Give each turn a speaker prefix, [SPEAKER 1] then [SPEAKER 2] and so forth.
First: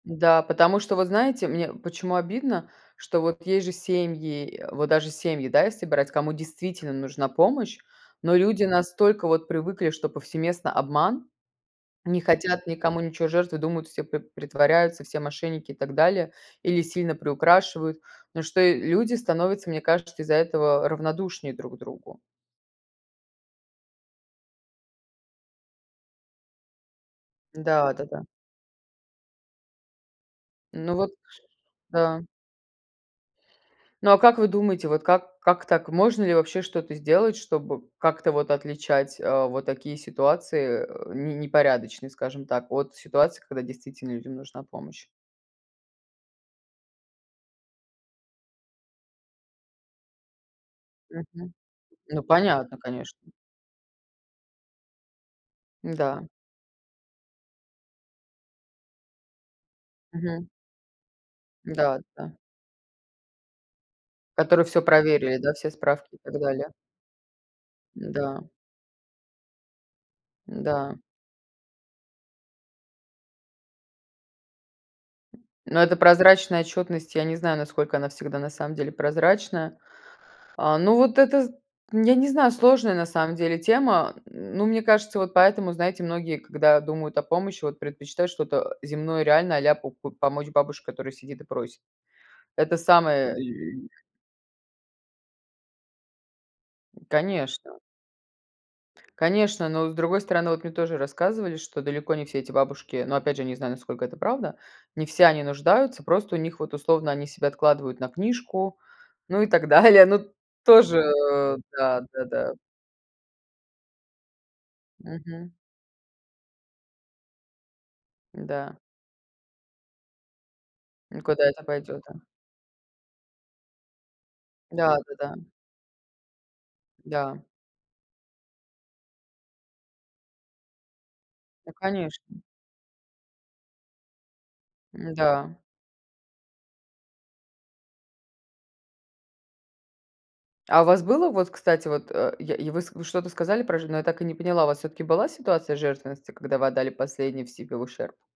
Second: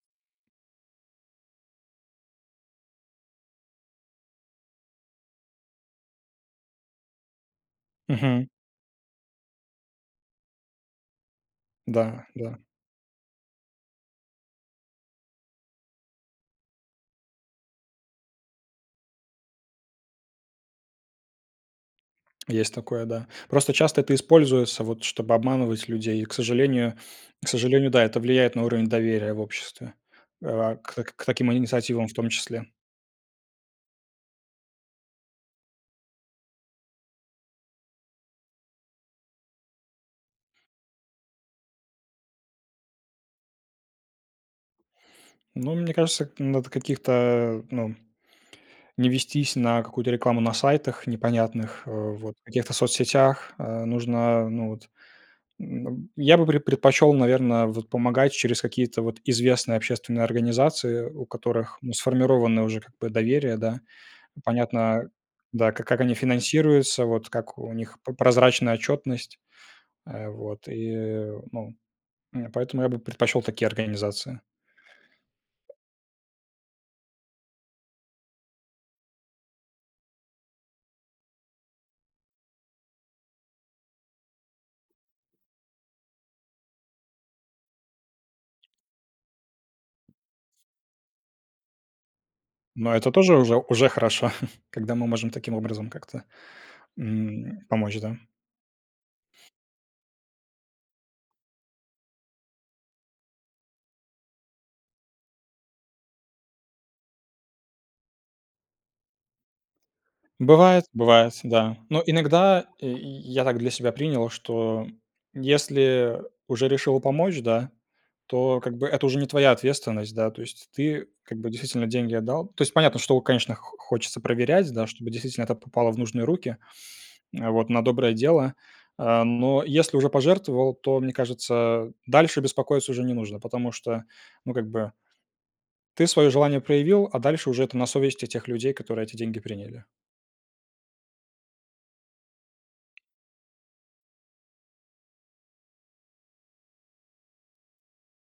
[SPEAKER 1] Н-да, потому что, вот знаете, мне почему обидно, что вот есть же семьи, э, вот даже семьи, да, если брать, кому действительно нужна помощь. Но
[SPEAKER 2] Мгм.
[SPEAKER 1] люди настолько вот привыкли, что повсеместно обман, не
[SPEAKER 2] Да да.
[SPEAKER 1] хотят никому ничего жертвовать, думают, все п притворяются, все мошенники и так далее, или сильно приукрашивают. Но что и люди становятся, мне кажется, из-за этого равнодушнее друг другу.
[SPEAKER 2] Есть такое, да. Просто часто это используется, вот, чтобы обманывать людей. И, к сожалению, к сожалению,
[SPEAKER 1] Да,
[SPEAKER 2] да,
[SPEAKER 1] да,
[SPEAKER 2] это
[SPEAKER 1] да.
[SPEAKER 2] влияет на уровень доверия в обществе, э, а к
[SPEAKER 1] Ну, вот
[SPEAKER 2] так, к таким инициативам в
[SPEAKER 1] да.
[SPEAKER 2] том числе.
[SPEAKER 1] Ну, а как вы думаете, вот как как так? Можно ли вообще что-то сделать, чтобы как-то вот отличать, а, вот такие ситуации, э, не непорядочные, скажем так, от ситуаций, когда действительно людям нужна помощь?
[SPEAKER 2] Ну, мне кажется, надо каких-то, ну, м не вестись на какую-то рекламу на сайтах
[SPEAKER 1] Мгм.
[SPEAKER 2] непонятных, а,
[SPEAKER 1] Ну,
[SPEAKER 2] вот в каких-то
[SPEAKER 1] понятно, конечно.
[SPEAKER 2] соцсетях, а, нужно, а, ну вот, н аб
[SPEAKER 1] М-да.
[SPEAKER 2] я бы пред предпочел, наверно, вот помогать через какие-то вот известные общественные
[SPEAKER 1] Мгм.
[SPEAKER 2] организации, у которых, ну,
[SPEAKER 1] М-да, да.
[SPEAKER 2] сформировано уже как бы доверие, да. М,
[SPEAKER 1] Который всё
[SPEAKER 2] понятно,
[SPEAKER 1] проверили, да, все
[SPEAKER 2] да, как как они
[SPEAKER 1] справки и так далее.
[SPEAKER 2] финансируются, вот как у них п
[SPEAKER 1] Н-да.
[SPEAKER 2] прозрачная отчетность, а вот и,
[SPEAKER 1] Н-да.
[SPEAKER 2] э, ну, и поэтому я бы предпочел такие организации.
[SPEAKER 1] Но это прозрачная отчетность, я не знаю, насколько она всегда на самом деле прозрачная. А, ну, вот это, з нь я не знаю, сложная на самом деле тема. М, ну, мне кажется, вот поэтому, знаете, многие, когда думают о помощи, вот предпочитают что-то, э, земное, реальное, а-ля по по помочь бабушке, которая сидит и просит. Это
[SPEAKER 2] Но это
[SPEAKER 1] самое
[SPEAKER 2] тоже уже
[SPEAKER 1] лю
[SPEAKER 2] уже хорошо, когда мы можем таким образом как-то, м,
[SPEAKER 1] Конечно.
[SPEAKER 2] помочь, да.
[SPEAKER 1] Конечно, но, с другой стороны, вот мне тоже рассказывали, что далеко не все эти бабушки, ну, опять же, не знаю, насколько это правда, не все они нуждаются. Просто у них, вот, условно, они себе откладывают на книжку, ну и так далее. Ну, т
[SPEAKER 2] Бывает,
[SPEAKER 1] тоже,
[SPEAKER 2] бывает,
[SPEAKER 1] э,
[SPEAKER 2] да.
[SPEAKER 1] да
[SPEAKER 2] Но
[SPEAKER 1] да да.
[SPEAKER 2] иногда, э, и я так для себя принял, что, м,
[SPEAKER 1] Мгм.
[SPEAKER 2] если, э, уже решил помочь, да, то,
[SPEAKER 1] Н-да.
[SPEAKER 2] как бы, это уже не твоя ответственность. Да, то есть ты,
[SPEAKER 1] И
[SPEAKER 2] как
[SPEAKER 1] куда
[SPEAKER 2] бы,
[SPEAKER 1] это
[SPEAKER 2] действительно
[SPEAKER 1] пойдет,
[SPEAKER 2] деньги
[SPEAKER 1] да?
[SPEAKER 2] отдал. То есть понятно, что, у, конечно, хо хочется проверять, да,
[SPEAKER 1] Да,
[SPEAKER 2] чтобы
[SPEAKER 1] да, да.
[SPEAKER 2] действительно это попало в нужные руки,
[SPEAKER 1] Да.
[SPEAKER 2] а вот, на доброе дело. А, но если уже пожертвовал, то, мне
[SPEAKER 1] Ну,
[SPEAKER 2] кажется,
[SPEAKER 1] конечно.
[SPEAKER 2] дальше беспокоиться уже не нужно, потому что, ну, как бы
[SPEAKER 1] М-да.
[SPEAKER 2] ты своё желание проявил, а дальше уже это на совести тех людей, которые эти деньги приняли.
[SPEAKER 1] А у вас было, вот, кстати, вот, э, и я и вы ск вы что-то сказали про жену, я так и не поняла, у вас всё-таки была ситуация жертвенности, когда вы отдали последний в себе в ущерб?